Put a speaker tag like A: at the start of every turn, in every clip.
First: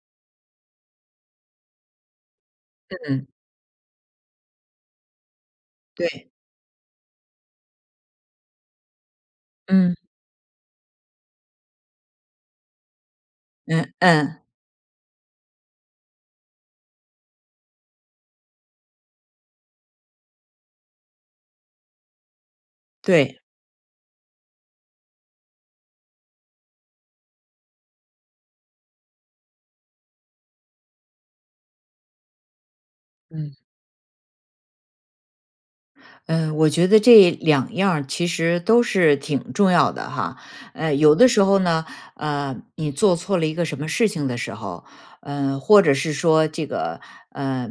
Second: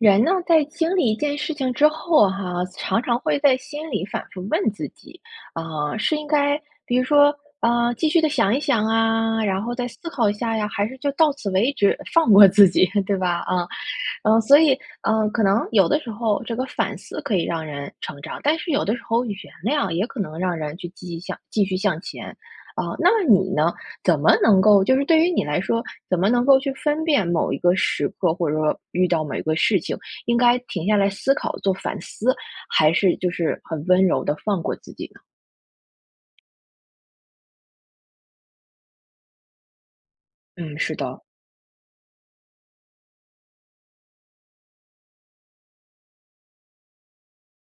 A: 人呢，在经历一件事情之后哈，常常
B: 嗯。
A: 会在心里反复问自己，啊，是应
B: 对。
A: 该比如说呃继续地想一想啊，然后再
B: 嗯。
A: 思考一下呀，还是就到此为止放过自己，对吧，啊。
B: 嗯，
A: 嗯，
B: 嗯。
A: 所以，呃，可能有的时候这个反思可以让人成长，但是有的时候原谅也可能让人去继续向继续向前啊。那
B: 对。
A: 你呢？怎么能够就是对于你来说，怎么能够去分辨某一个时刻，或者说遇到某一个事情，应该停下来思考做反思，还是就
B: 嗯。
A: 是很温柔地放过自己呢？
B: 呃，我觉得这2样儿其实都是挺重要的哈。
A: 嗯，
B: 呃，
A: 是
B: 有
A: 的。
B: 的时候呢，呃，你做错了一个什么事情的时候，呃，或者是说这个呃，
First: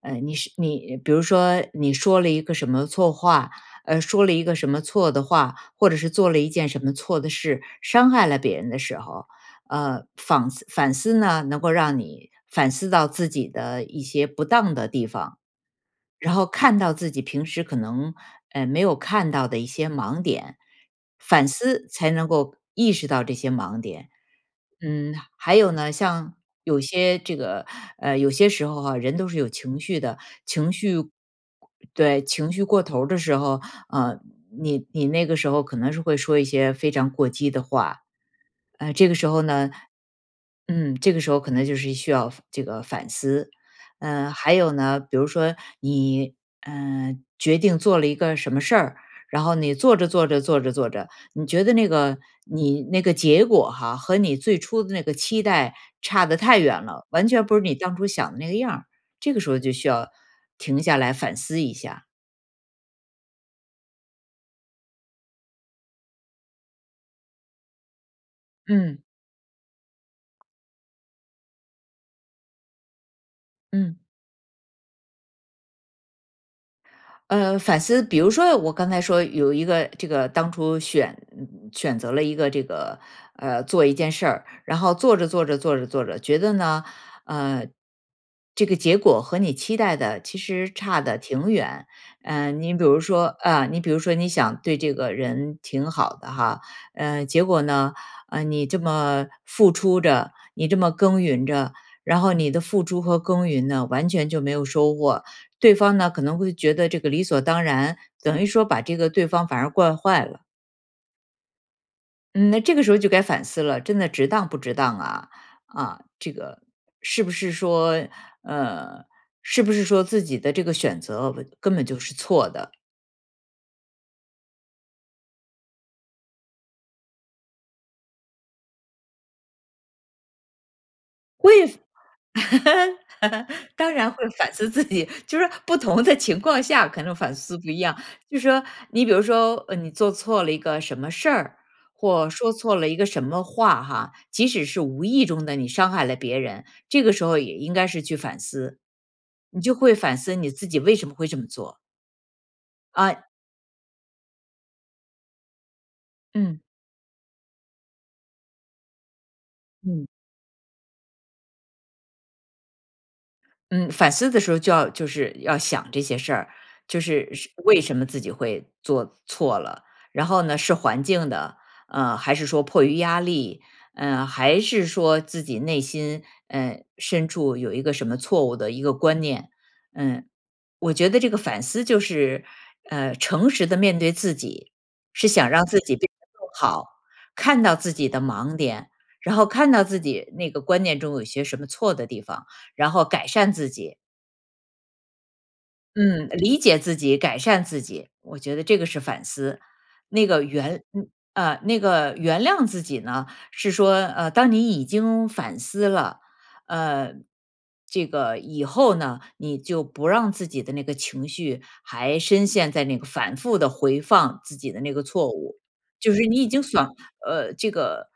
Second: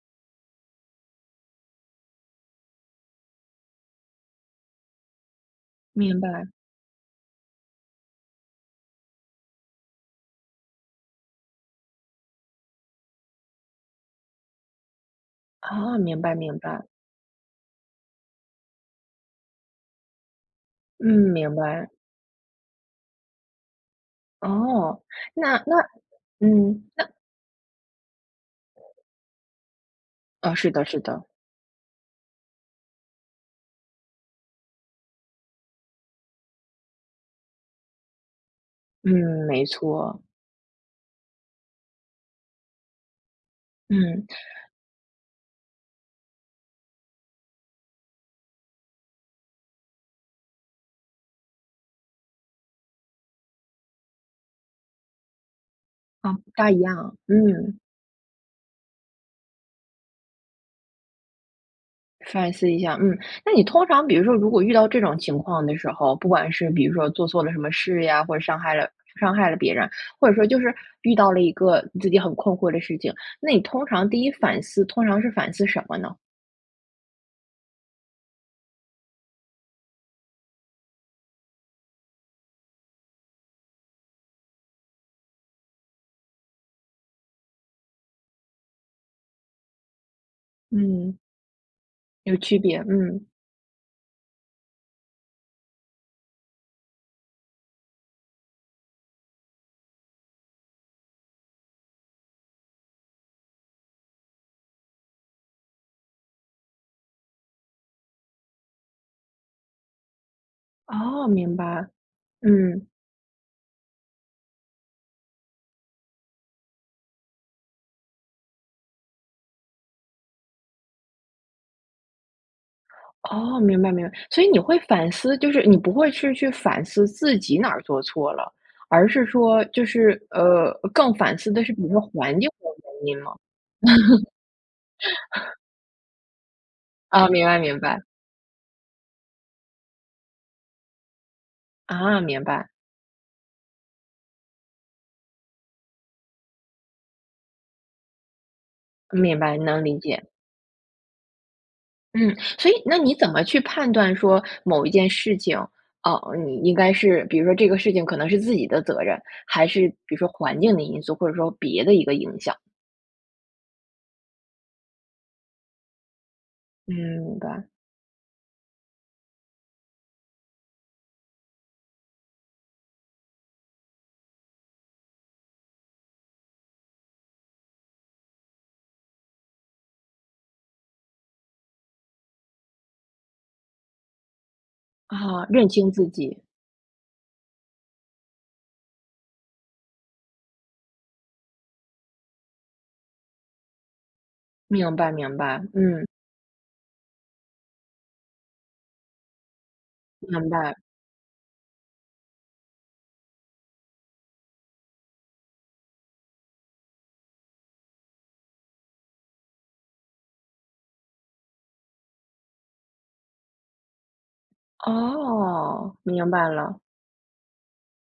B: 呃，你是你比如说你说了一个什么错话，呃，说了一个什么错的话，或者是
A: 明
B: 做了
A: 白。
B: 一件什么错的事，伤害了别人的时候。呃，仿思反思呢，能够让你反思到自己的一些不当的地方。
A: 啊，明
B: 然
A: 白，
B: 后
A: 明
B: 看
A: 白。
B: 到自己平时可能，呃，没有看到的一些盲点，
A: 嗯，
B: 反
A: 明
B: 思
A: 白。
B: 才能够意识到这些盲点。
A: 哦，
B: 嗯，还
A: 那
B: 有
A: 那。
B: 呢，像有
A: 嗯，那
B: 些这个呃有些时候啊，人都是有情绪的，
A: 哦，是
B: 情
A: 的，
B: 绪
A: 是的。
B: 对，情绪过头儿的时候，呃，你你那个时候可能是会说一些非常过激的话。呃，这
A: 嗯，
B: 个时候
A: 没
B: 呢
A: 错。
B: 嗯，这个时候可能就是需要这个反思。
A: 嗯。
B: 呃，还 有呢，比如说你呃决定做了一个什么事儿，然后你做着做着做着做着，你觉得那个你那个结果哈，和你最初的那个期待差
A: 哦，
B: 得
A: 不
B: 太
A: 大一
B: 远了，
A: 样，
B: 完全不是你
A: 嗯。
B: 当初想的那个样儿，这个时候就需要，停下来反思一下。
A: 反思一下，嗯。那你通常比如说如果遇到这种情况的时候，不管是比如说做错了什么事呀，或者伤害了
B: 嗯。
A: 伤害了别人，或者说就是遇到了一个自己很困惑的事情，那你通
B: 嗯。
A: 常第1反思，通常是反思什么呢？
B: 呃，反思，比如说，我刚才说有一个，这个当初选，嗯，选择了一个这个呃，做一件事儿，然后做着做着做着做着，觉得呢，呃，这个结果和你期待的其实差
A: 嗯。
B: 得挺远。
A: 有区
B: 嗯，你
A: 别，
B: 比如说，
A: 嗯。
B: 啊，你比如说你想对这个人挺好的哈，嗯，结果呢，呃，你这么付出着，你这么耕耘着，然后你的付出和耕耘呢，完全就没有收获。对方呢，可能会觉得这个理所当然，等于说把这个对方反而惯坏了。
A: 哦，明白，
B: 嗯，那这个
A: 嗯。
B: 时候就该反思了，真的值当不值当啊？啊，这个是不是说，呃，是不是说自己的这个选择根本就是错的？
A: 哦，明白，明白。所以你会反思，就是你不会去去反思自己哪儿做错了？而是说就是呃，更反思
B: 会，
A: 的是比如说环境的原因吗？
B: 当然会反思自己，就是说 不同的情况下可能
A: 哦，
B: 反
A: 明
B: 思
A: 白，
B: 不
A: 明
B: 一样。
A: 白。
B: 就是说，你比如说呃，你做错了一个什么事儿，
A: 啊，
B: 或
A: 明
B: 说
A: 白。
B: 错了一个什么话哈，即使是无意中的你伤害了别人，这个时候也应该是去反思，
A: 明白，
B: 你就
A: 能
B: 会
A: 理
B: 反
A: 解。
B: 思你自己为什么会这么做。
A: 嗯，所以那你
B: 啊
A: 怎么去判断说某一件事情，哦，你
B: 嗯。
A: 应该是，比如说这个事情可能是自己的责任，还是
B: 嗯。
A: 比如说环境的因素，或者说别的一个影响？
B: 嗯，反思的时候就要就是要想这些事儿，
A: 嗯，
B: 就是
A: 明
B: 是
A: 白。
B: 为什么自己会做错了。然后呢是环境的，呃，还是说迫于压力，呃，还是说自己内心，呃，深处有一个什么错误的一个观念。嗯，我觉得这个反思就是，呃，诚实地面对自己，是
A: 啊，
B: 想让
A: 认
B: 自
A: 清
B: 己
A: 自
B: 变得
A: 己。
B: 更好，看到自己的盲点，然后看到自己那个观念中有些什么错的地方，然后改善自己。
A: 明白，明白，嗯。
B: 嗯，呃，理解自己、改善自己，我觉得这个是反思。那个
A: 明白。
B: 原嗯，呃，那个原谅自己呢，是说呃，当你已经反思了，呃，这个，以后呢，你就不让自己的那个情绪还深陷在那个反复地回放自己的那个错误。
A: 哦，
B: 就是
A: 明
B: 你已
A: 白
B: 经
A: 了。
B: 想呃，这个，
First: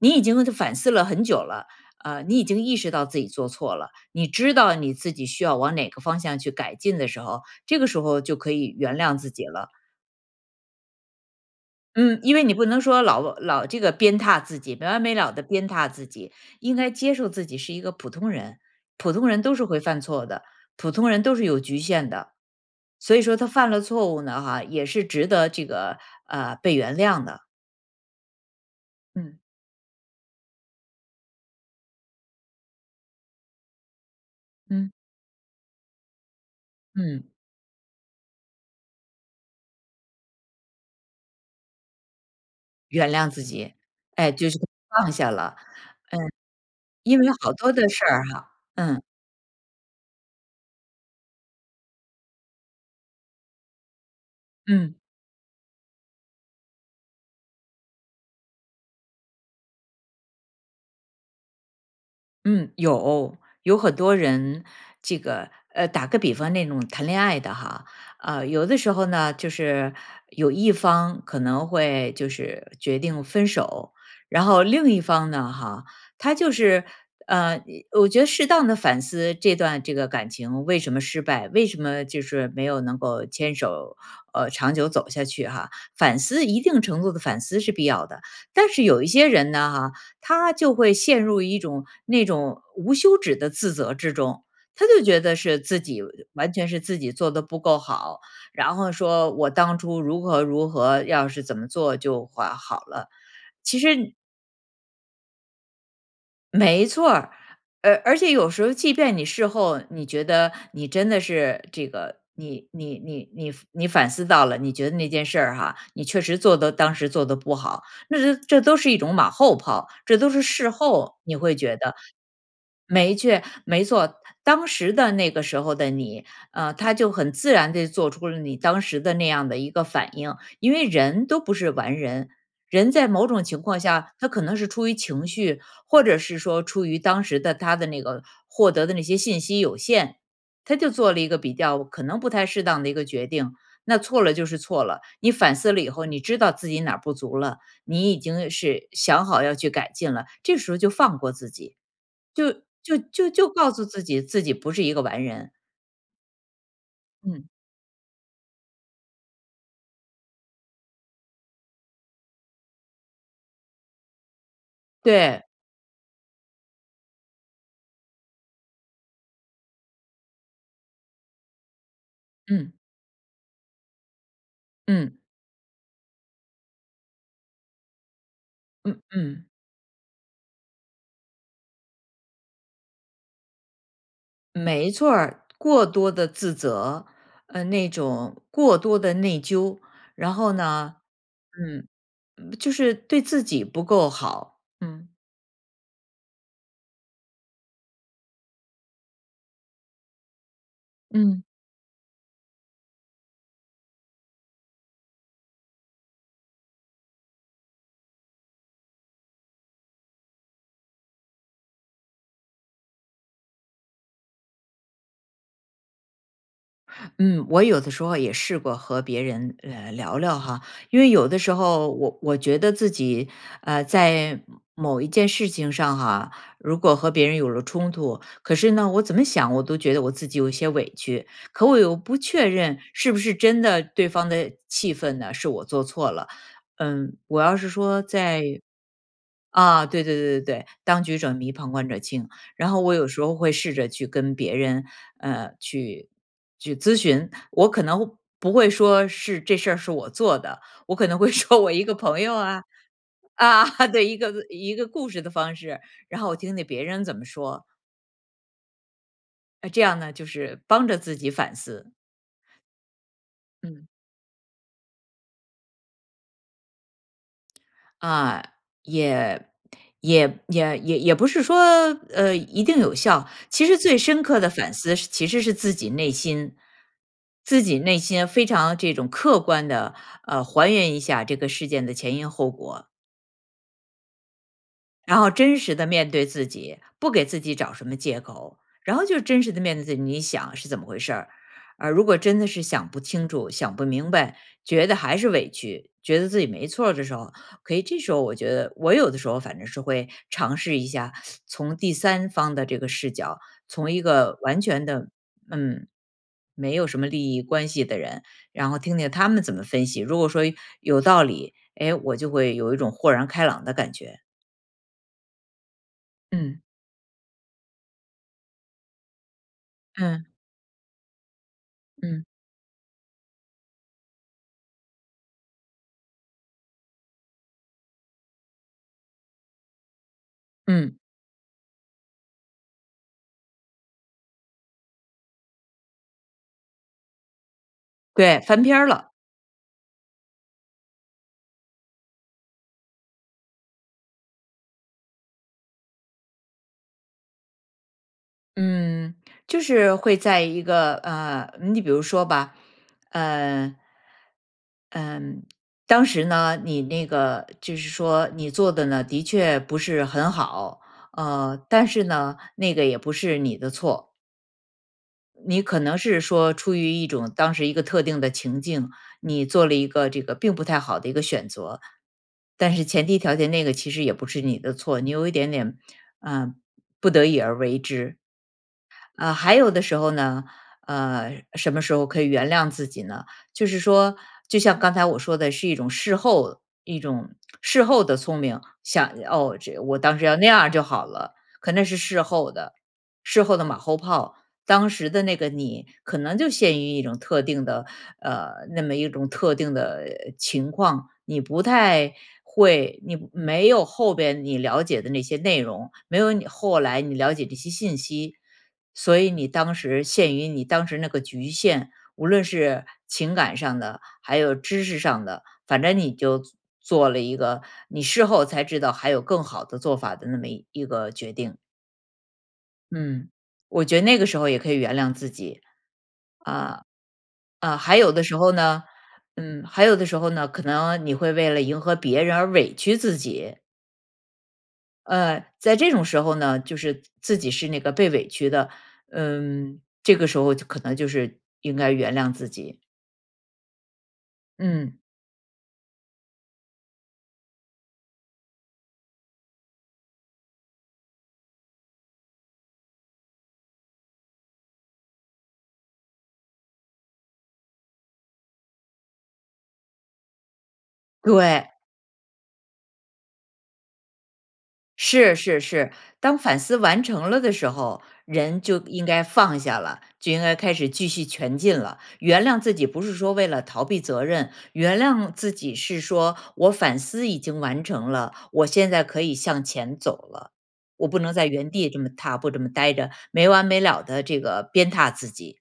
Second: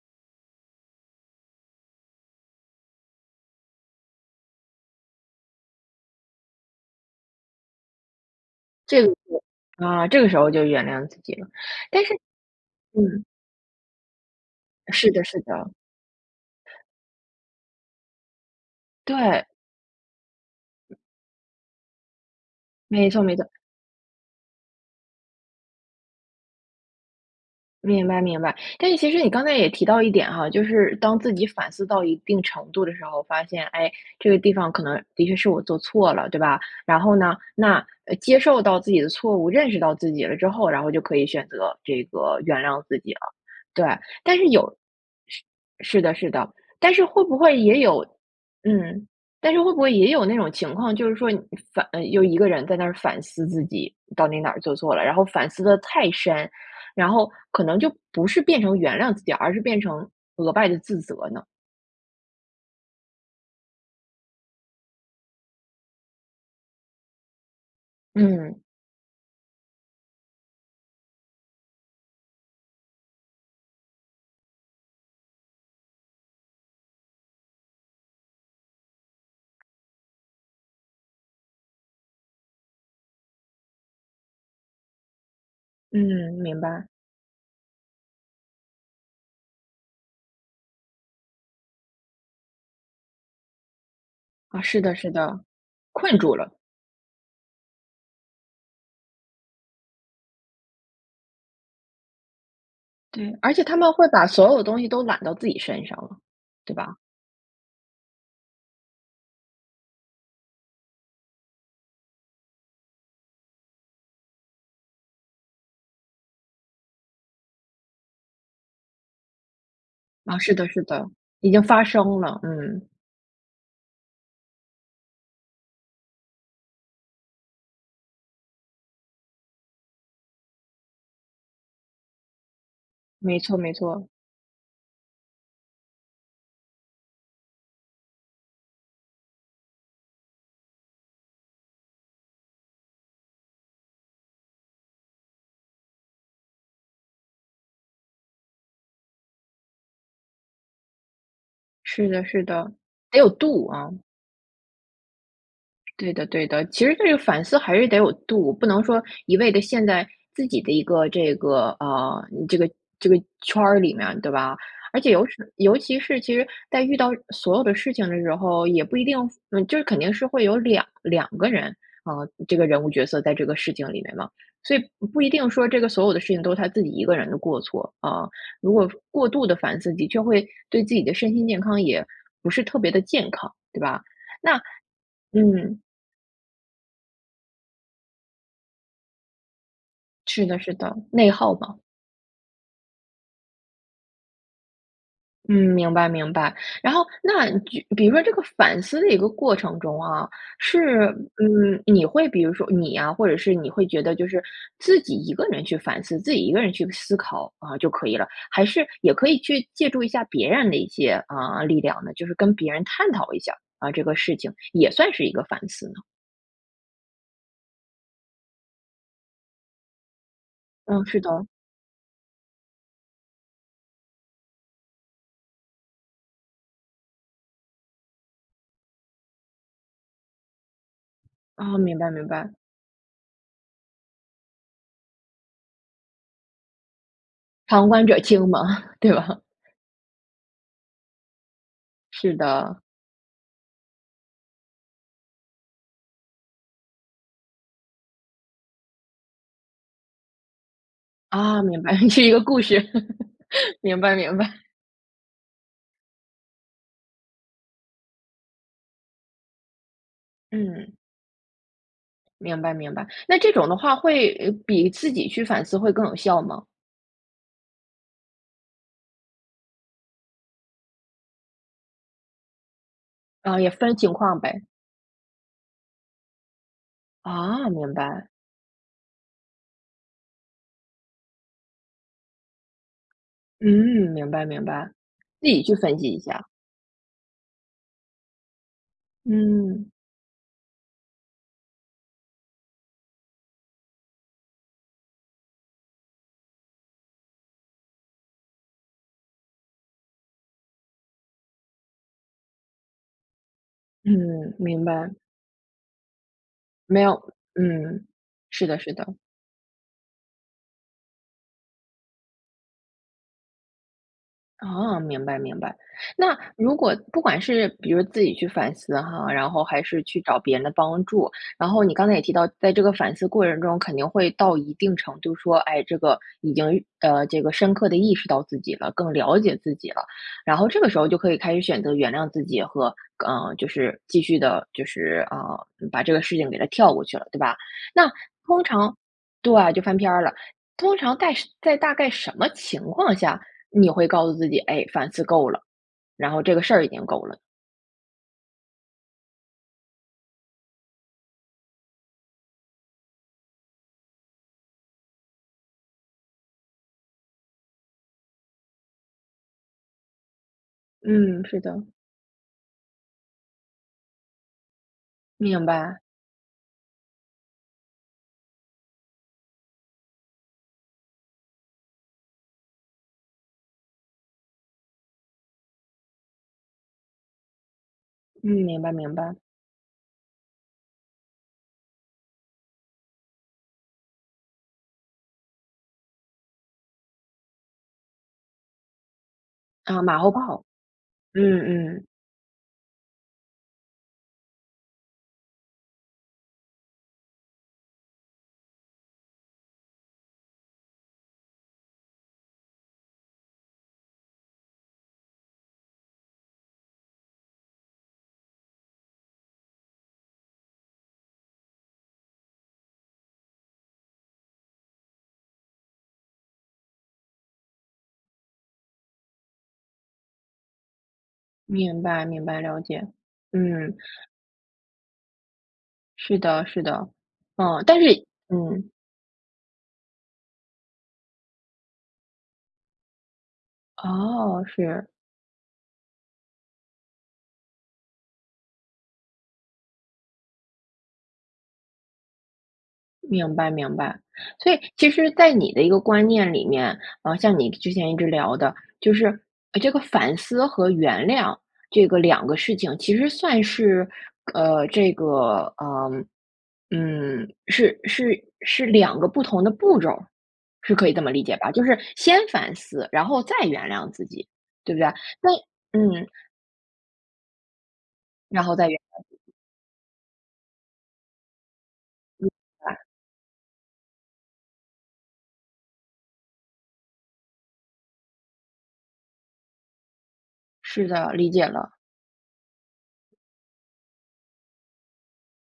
B: 你已经反思了很久了，呃，你已经意识到自己做错了，你知道你自己需要往哪个方向去改进的时候，这个时候就可以原
A: 这个，
B: 谅自己了。
A: 啊，这个时候就原谅自己了，但是
B: 嗯，因为你不能说
A: 嗯。
B: 老老这个鞭挞自己，没完
A: 是
B: 没
A: 的，
B: 了
A: 是
B: 地鞭
A: 的。
B: 挞自己。应该接受自己是一个普通人，普通人
A: 对。
B: 都是会犯错的，普通人都是有局限的。
A: 没
B: 所以
A: 错，没
B: 说他
A: 错。
B: 犯了错误呢哈，也是值得这个呃，被原谅的。
A: 明白，明白。但是其实你
B: 嗯。
A: 刚才也提到一点哈，就是当自己反思到一定程度的时候，发现，诶，这个地方可
B: 嗯。
A: 能的确是我做错了，对吧？然后
B: 嗯。
A: 呢，那呃，接受到自己的错误，认识到自己了之后，然后就可以选择这个原谅自
B: 原
A: 己了。
B: 谅自己。
A: 对，
B: 哎，
A: 但是
B: 就是
A: 有
B: 放下
A: 是
B: 了。
A: 是的
B: 嗯，
A: 是的，但是
B: 因
A: 会
B: 为
A: 不
B: 好
A: 会
B: 多
A: 也
B: 的
A: 有
B: 事儿哈嗯。
A: 嗯，但是会不会也有那种情况，就是说你反呃，又一个人在那儿反思自己到底哪儿做错
B: 嗯。
A: 了，然后反思得太深，然后可能就不是变成原谅自己，而是变成额外地自责呢？
B: 嗯。有，有很多人，这个呃，打个比方那种谈恋爱的哈。呃，
A: 嗯。
B: 有的时候呢，就是有一方可能会就是决定分手，然后另一方呢哈，他就是呃，一我觉得适当地反思这段这个感情为什么失败，为什么就是没有能够牵手呃，长久走下去哈。反
A: 嗯，
B: 思，
A: 明
B: 一定
A: 白。
B: 程度的反思是必要的。但是有一些人呢哈，他就会陷入一种那种无休止的自责之中，
A: 啊，是
B: 他
A: 的，
B: 就
A: 是
B: 觉得
A: 的，
B: 是自己呃，
A: 困住了。
B: 完全是自己做得不够好，然后说我当初如何如何，要是怎么做就会好了，
A: 嗯，而且他
B: 其
A: 们
B: 实
A: 会
B: 你
A: 把所有东西都揽到自己身上了，对
B: 没
A: 吧？
B: 错儿，而而且有时候即便你事后你觉得你真的是这个，你你你你反你反思到了，你觉得那件事儿哈，你确实做得当时做得不好，那它这都是一种马后炮。这都
A: 啊，
B: 是
A: 是的，
B: 事
A: 是的，
B: 后你
A: 已
B: 会
A: 经
B: 觉
A: 发
B: 得。
A: 生了，嗯。
B: 没错没错，当时的那个时候的你，呃，他就很自然地做出了你当时的那样的一个反应。因为人都不是完人，人在某
A: 没
B: 种
A: 错，
B: 情
A: 没
B: 况
A: 错。
B: 下，他可能是出于情绪，或者是说出于当时的他的那个获得的那些信息有限，他就做了一个比较可能不太适当的一个决定。那错了就是错了，你反思了以后，你知道自己哪儿不足了，你已经是想好要去改进了，这时候就放过自己。
A: 是的，是
B: 就
A: 的，
B: 就
A: 得有
B: 就就
A: 度
B: 告诉
A: 啊。
B: 自己，自己不是一个完人。
A: 对的，对的，其实这个反
B: 嗯。
A: 思还是得有度，不能说一味地陷在自己的一个这个啊，这个这个圈儿里面对吧？而且尤
B: 对。
A: 是尤其是，其实在遇到所有的事情的时候，也不一定，嗯，就是肯定是会有22个人啊，这个
B: 嗯。
A: 人物角色在这个事情里面嘛。所以不
B: 嗯。
A: 不一定说这个所有的事情都是他自己一个人的过错，啊。如果
B: 嗯，
A: 过
B: 嗯。
A: 度地反思自己，就会对自己的身心健康也不是特别地健康，对吧？那
B: 没错儿。
A: 嗯。
B: 过多的自责，嗯，那种过多的内疚，然
A: 是
B: 后
A: 的，是的，
B: 呢
A: 内耗嘛。
B: 嗯，嗯，就是对自己不够好，嗯。
A: 嗯，明白，明白。然后那举比如说这个反思的一个过程中啊，是
B: 嗯。
A: 嗯，你会比如说你呀，或者是你会觉得就是自己一个人去反思，自己一个人去思考，啊，就可以了，还是也可以去借助一下别人的一些啊力量呢？就是跟别人探讨一下，啊，这个事情也算是一个反思呢。
B: 嗯，我有的时候也试过和别人呃，聊聊哈。因
A: 呃，
B: 为
A: 是
B: 有的
A: 的。
B: 时候我我觉得自己，呃，在某一件事情上哈，如果和别人有了冲突，可是呢，我怎么想我都觉得我自己有一些委屈。可
A: 哦，
B: 我又
A: 明白，
B: 不
A: 明
B: 确
A: 白。
B: 认是不是真的对方的气愤呢是我做错了。嗯，我要是
A: 旁
B: 说
A: 观者
B: 在
A: 清嘛，对吧？
B: 啊，对对对对对，当局者迷，旁观者清。
A: 是
B: 然
A: 的。
B: 后我有时候会试着去跟别人呃，去去咨询。我可能不会说是这事儿是我做的，我可能会说
A: 啊，
B: 我
A: 明
B: 一个
A: 白，
B: 朋
A: 是一
B: 友
A: 个故
B: 啊，
A: 事。
B: 啊，
A: 明
B: 对，
A: 白，
B: 一个
A: 明白。
B: 一个故事的方式，然后我听听别人怎么说。呃，这样呢就是帮
A: 嗯。
B: 着自己反思。
A: 明白，明白。那这种的
B: 嗯。
A: 话会比自己去反思会更有效吗？
B: 啊，也也也也也不是说呃，一定有效。
A: 呃，
B: 其
A: 也
B: 实
A: 分
B: 最
A: 情
B: 深
A: 况
B: 刻的
A: 呗。
B: 反思是其实是自己内心。自
A: 啊，
B: 己
A: 明
B: 内
A: 白。
B: 心非常这种客观地，呃，还原一下这个事件的前因后果。
A: 嗯，明白，明白，
B: 然后
A: 自
B: 真
A: 己去
B: 实地
A: 分析
B: 面
A: 一
B: 对
A: 下。
B: 自己，不给自己找什么借口。然后就真实地面对
A: 嗯。
B: 自己，你想是怎么回事儿。而如果真的是想不清楚、想不明白，觉得还是委屈，觉得自己没错儿的时候，可以这时候我觉得，我有的时候反正是会尝试一下，从第3方的这个视角，从一个
A: 嗯，
B: 完
A: 明
B: 全的
A: 白。
B: 嗯，没有什
A: 没
B: 么
A: 有
B: 利益关系的
A: 嗯，
B: 人，
A: 是
B: 然
A: 的，
B: 后
A: 是
B: 听听
A: 的。
B: 他们怎么分析。如果说有道理，诶，我就会有一种豁然开朗的感觉。
A: 哦，明白，明白。那
B: 嗯。
A: 如果不管是比如自己去反思哈，然后还是去
B: 嗯。
A: 找别人的帮助，然后你刚才也
B: 嗯。
A: 提到，在这个反思过程中肯定会到一定程度说，哎，这个已经呃，这个深刻地意识到自己了，更了解自己了。然后这个
B: 嗯。
A: 时候就可以开始选择原谅自己和呃，就是继续地就是啊，把这个事情给它跳过去了，对吧？那
B: 对，翻
A: 通
B: 篇儿
A: 常
B: 了。
A: 对，就翻篇儿了。通常在在大概什么情况下，你会告诉自己，哎，反思够了，然后这个事儿已经够了？
B: 嗯，就是会在一个呃，你比如说吧，嗯，嗯，当时呢，你那个就是说你做得呢的确不是很好。
A: 嗯，
B: 呃，
A: 是的。
B: 但是呢，那个也不是你的错。你
A: 明
B: 可能
A: 白。
B: 是说出于一种当时一个特定的情境，你做了一个这个并不太好的一个选择。但是前提条件那个其实也不是你的错，你有一点点呃，不得已而为之。
A: 嗯，明白，明
B: 呃，
A: 白。
B: 还有的时候呢，呃，什么时候可以原谅自己呢？就是说，就像刚才我说的是一种事后一种事后的聪明，想哦，我
A: 啊，马
B: 当时
A: 后
B: 要那
A: 炮，
B: 样就好了。
A: 嗯，
B: 可那是
A: 嗯。
B: 事后的，事后的马后炮，当时的那个你可能就陷于一种特定的呃，那么一种特定的情况，你不太会，你没有后边你了解的那些内容，没有你后来你了解这些信息。所以你当时限于你当时那个局限，无论是情感上的，还有知识上的，反正你就做做了一个，你事后才知道还有更好的做法的那么一个决定。
A: 明白，明白，了解，
B: 嗯，我
A: 嗯。
B: 觉得那个 时候也可以原谅自己。
A: 是的，
B: 呃，
A: 是的。
B: 呃，
A: 嗯，
B: 还
A: 但
B: 有的
A: 是
B: 时候呢，
A: 嗯。
B: 嗯，还有的时候呢，可能你会为了迎合别人而委屈自己。
A: 哦，是。
B: 呃，在这种时候呢，就是自自己是那个被委屈的。嗯，这个时候就可能就是应该原谅自己。
A: 明白，明白。所以
B: 嗯。
A: 其实在你的一个观念里面，啊，像你之前一直聊的，就是这个反思和原谅这个两个事情，其实算是呃，这个，呃，嗯，是是是两个不同的步骤儿，是可以这么理解吧？
B: 对。
A: 就是先反思，然后再原谅自己，对不对啊？
B: 是，
A: 那，
B: 是，是，
A: 嗯。
B: 当反思完成了的时候，人
A: 然后
B: 就
A: 再原
B: 应
A: 谅
B: 该
A: 自己。
B: 放下了，就应该开始继续前进了。原
A: 明
B: 谅自己不
A: 白。
B: 是说为了逃避责任，原谅自己是说我反思已经完成了，我现在可以向前走了。
A: 是
B: 我不
A: 的，
B: 能在
A: 理解
B: 原地
A: 了。
B: 这么踏步这么待着，没完没了地这个鞭挞自己。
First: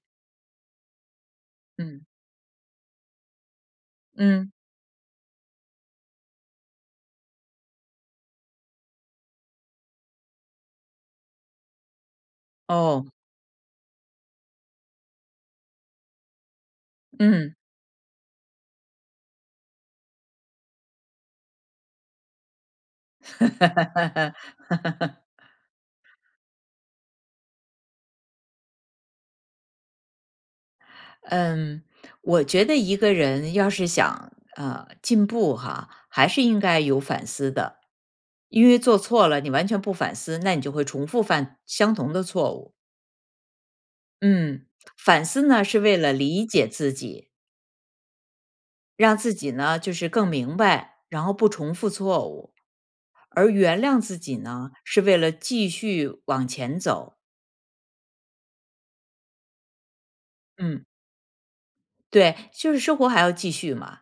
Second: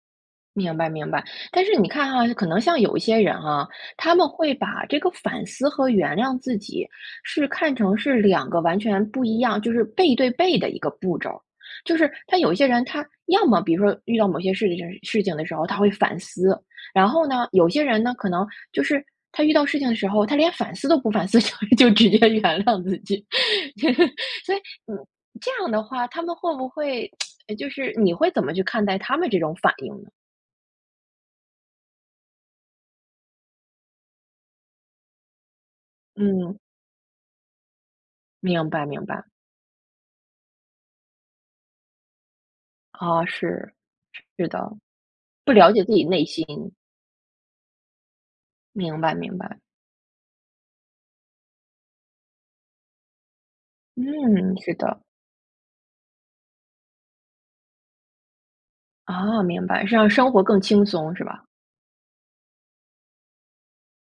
A: 明白，明白。但是你
B: 嗯。
A: 看哈，可能像有一些人啊，他们
B: 嗯。
A: 会把这个反思和原谅自己是看成是两个完全不一样就是背对背的一个步骤儿。就是他有一些人他
B: 哦。
A: 要么比如说遇到某些事情就是事情的时候，他会反思。然后呢，
B: 嗯。
A: 有些人呢，可能就是他遇到事情的时候，他连反思都不反思，就就直接原谅自己。所以嗯，这样的话，他们会不会 就是你会怎么去看待他们这种反应呢？
B: 嗯，我觉得一个人要是想呃，进步哈，还是
A: 嗯。
B: 应该有反思的。因
A: 明
B: 为
A: 白，
B: 做
A: 明白。
B: 错了，你完全不反思，那你就会重复犯相同的错误。
A: 哦，是，是
B: 嗯，
A: 的。
B: 反思
A: 不
B: 呢
A: 了
B: 是
A: 解自
B: 为
A: 己
B: 了
A: 内心。
B: 理解自己。
A: 明白，
B: 让自
A: 明
B: 己
A: 白。
B: 呢，就是更明白，然后不重复错误。而原谅自己
A: 嗯，
B: 呢，
A: 是的。
B: 是为了继续往前走。
A: 哦，明白。是让生活更轻
B: 嗯。
A: 松是吧？
B: 对，就是生活还要继续嘛。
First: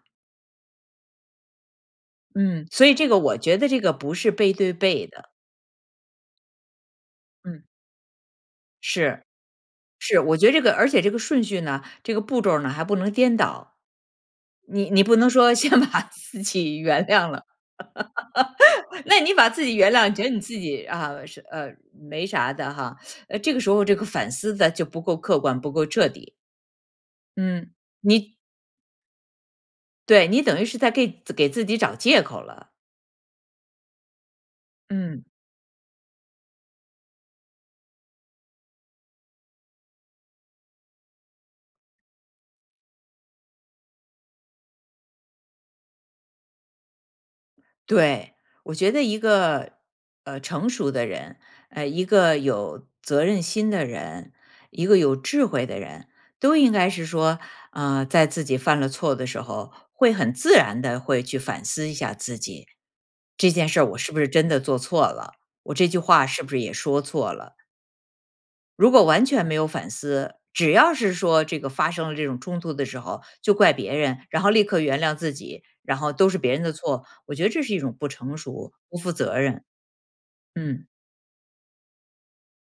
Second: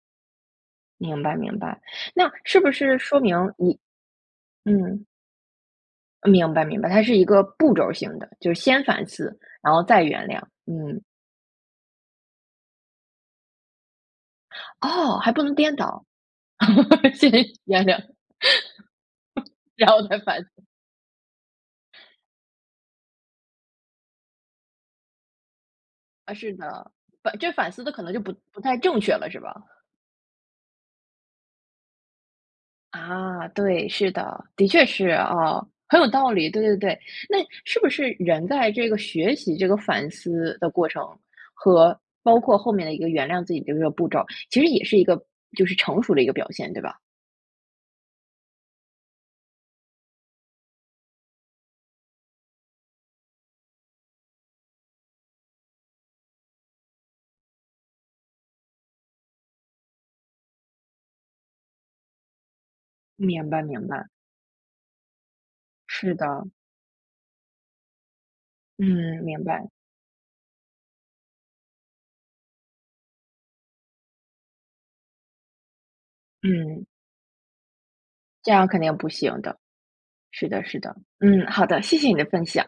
A: 明白，明白。那是
B: 嗯，
A: 不
B: 所以
A: 是
B: 这个
A: 说
B: 我
A: 明
B: 觉得
A: 你
B: 这个不是背对
A: 嗯。
B: 背的。
A: 呃，明白，明白。它是一个
B: 嗯。
A: 步骤儿性的，就是先反
B: 是，
A: 思，然后再
B: 是，
A: 原
B: 我
A: 谅。
B: 觉得这个而
A: 嗯。
B: 且这个顺序呢，这个步骤儿呢还不能颠倒，你你不
A: 哦，
B: 能
A: 还不能
B: 说先
A: 颠
B: 把
A: 倒。
B: 自己原谅
A: 先
B: 了，
A: 原谅，
B: 那你把自己
A: 然
B: 原
A: 后
B: 谅，你
A: 再
B: 觉得你
A: 反思
B: 自己啊，呃，没啥的哈，呃，这个时候这个反思得就不够客观，不够彻底。
A: 啊，是的。呃，这反
B: 嗯，
A: 思得可能就不
B: 你
A: 不太正确了，是吧？
B: 对，你等于是在给给自己找借口了。
A: 啊，对，是的。的确是
B: 嗯。
A: 哦，很有道理，对对对。那是不是人在这个学习这个反思的过程，和包括后面的一个原谅自己的一个步骤，其实也是一个就是成熟的一个表现，对吧？
B: 对，我觉得一个呃，成熟的人，呃，一个有责任心的人，一个有智慧的人，都应该是说，呃，在自己犯了错的时候，会很自然地会去反思一下自己。
A: 明
B: 这
A: 白，
B: 件事
A: 明
B: 儿我
A: 白。
B: 是不是真的做错了？我这句
A: 是
B: 话是
A: 的。
B: 不是也说错了？如果
A: 嗯，
B: 完
A: 明
B: 全没有
A: 白。
B: 反思，只要是说这个发生了这种冲突的时候，就怪别人，然后立刻原谅自己，然后都是别人的
A: 嗯。
B: 错，我觉得这是一种不成
A: 这样儿
B: 熟，
A: 肯定
B: 不
A: 不
B: 负责
A: 行的。
B: 任。
A: 是的，是
B: 嗯。
A: 的。嗯，好的，谢谢你的分享。